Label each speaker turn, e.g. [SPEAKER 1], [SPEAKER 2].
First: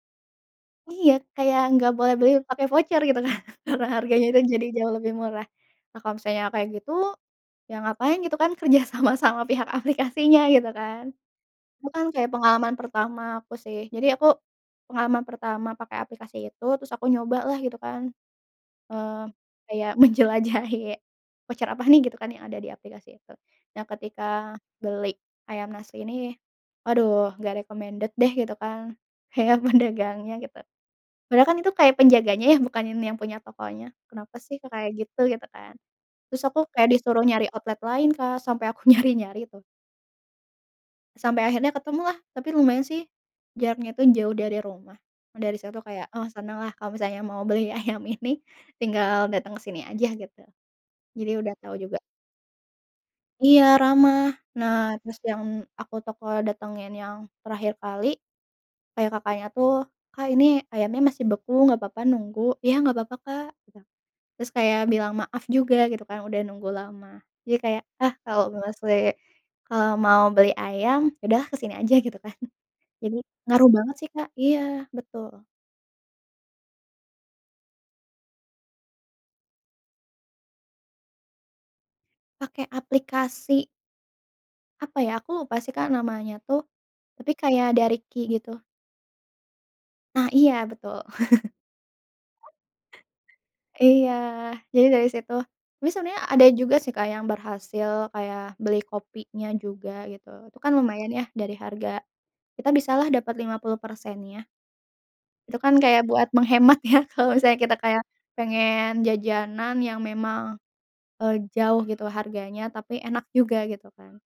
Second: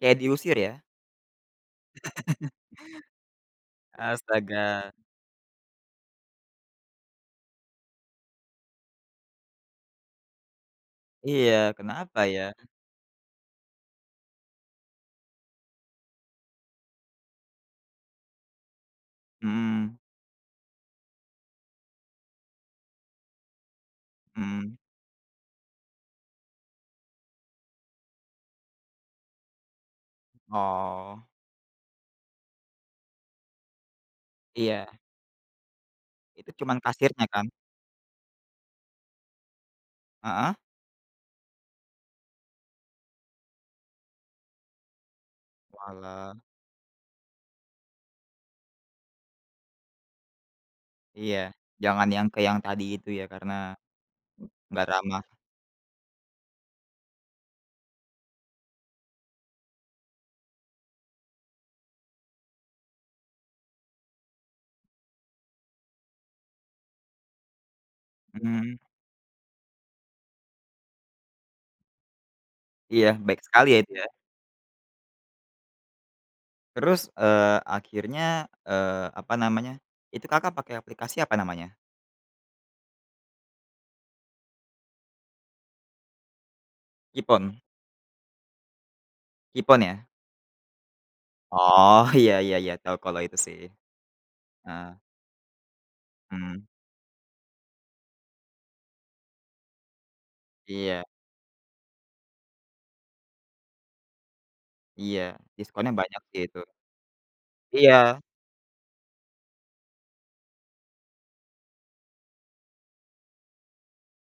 [SPEAKER 1] Kayak diusir ya.
[SPEAKER 2] Iya, kayak enggak boleh beli pakai voucer gitu kan, karena harganya kan jadi
[SPEAKER 1] Astaga.
[SPEAKER 2] jauh lebih murah. Nah, kalau misalnya kayak gitu, ya ngapain gitu kan kerja sama, sama pihak aplikasinya gitu kan.
[SPEAKER 1] Iya,
[SPEAKER 2] Bukan
[SPEAKER 1] kenapa
[SPEAKER 2] kayak
[SPEAKER 1] ya?
[SPEAKER 2] pengalaman pertama aku sih, jadi aku pengalaman pertama pakai aplikasi itu, terus aku nyoba lah gitu kan, eee, kayak
[SPEAKER 1] Mhm.
[SPEAKER 2] menjelajahi "Voucher apa nih," gitu kan yang ada di aplikasi itu. Nah ketika
[SPEAKER 1] Mhm.
[SPEAKER 2] beli ayam nasi ini, aduh gak recommended deh gitu kan, kayak pedagangnya gitu.
[SPEAKER 1] Oh.
[SPEAKER 2] Padahal kan itu kayak penjaganya ya, bukan yang punya tokonya. Kenapa sih kok
[SPEAKER 1] Iya.
[SPEAKER 2] kayak gitu? Gitu kan. Terus
[SPEAKER 1] Itu
[SPEAKER 2] aku
[SPEAKER 1] cuman
[SPEAKER 2] kayak disuruh
[SPEAKER 1] kasirnya
[SPEAKER 2] nyari
[SPEAKER 1] kan?
[SPEAKER 2] outlet lain, Kak, sampai aku nyari-nyari tuh.
[SPEAKER 1] Heeh.
[SPEAKER 2] Sampai akhirnya ketemu lah, tapi lumayan sih, jaraknya itu jauh dari rumah, dari situ kayak, oh
[SPEAKER 1] Oalah.
[SPEAKER 2] seneng lah kalau misalnya mau beli ayam ini tinggal datang ke sini aja gitu. Jadi
[SPEAKER 1] Iya,
[SPEAKER 2] udah tau juga.
[SPEAKER 1] jangan yang ke yang tadi itu ya karena,
[SPEAKER 2] Iya ramah. Nah
[SPEAKER 1] enggak
[SPEAKER 2] terus
[SPEAKER 1] ramah.
[SPEAKER 2] yang aku toko datengin yang terakhir kali, kayak kakaknya tuh, "Kak, ini ayamnya masih beku nggak papa nunggu?" "Iya nggak papa, Kak," gitu. Terus kayak bilang maaf juga gitu kan, udah nunggu lama. Jadi kayak, ah kalau males
[SPEAKER 1] Mhm.
[SPEAKER 2] li kalau mau beli ayam, ya udah ke sini aja gitu kan.
[SPEAKER 1] Iya,
[SPEAKER 2] Jadi,
[SPEAKER 1] baik sekali
[SPEAKER 2] ngaruh
[SPEAKER 1] ya itu
[SPEAKER 2] banget
[SPEAKER 1] ya.
[SPEAKER 2] sih, Kak, iya betul.
[SPEAKER 1] Terus, eee, akhirnya, eee, apa namanya, itu Kakak pakai aplikasi apa namanya?
[SPEAKER 2] Pakai aplikasi apa ya, aku lupa sih, Kak, namanya tuh, tapi
[SPEAKER 1] Qpon.
[SPEAKER 2] kayak dari Q gitu.
[SPEAKER 1] Qpon ya.
[SPEAKER 2] Nah, iya betul.
[SPEAKER 1] Oh, iya iya iya, tau kalau itu sih.
[SPEAKER 2] Iya, jadi
[SPEAKER 1] Heeh.
[SPEAKER 2] dari situ tapi sebenarnya ada
[SPEAKER 1] Mhm.
[SPEAKER 2] juga sih, Kak, yang berhasil kayak beli kopinya juga gitu, itu kan
[SPEAKER 1] Iya.
[SPEAKER 2] lumayan ya dari harga kita bisalah dapat 50%-nya.
[SPEAKER 1] Iya.
[SPEAKER 2] Itu kan
[SPEAKER 1] Diskonnya
[SPEAKER 2] kayak
[SPEAKER 1] banyak
[SPEAKER 2] buat
[SPEAKER 1] sih itu.
[SPEAKER 2] menghemat ya kalau misalnya kita kayak
[SPEAKER 1] Iya.
[SPEAKER 2] pengen jajanan yang memang, eee, jauh gitu harganya, tapi enak juga gitu kan.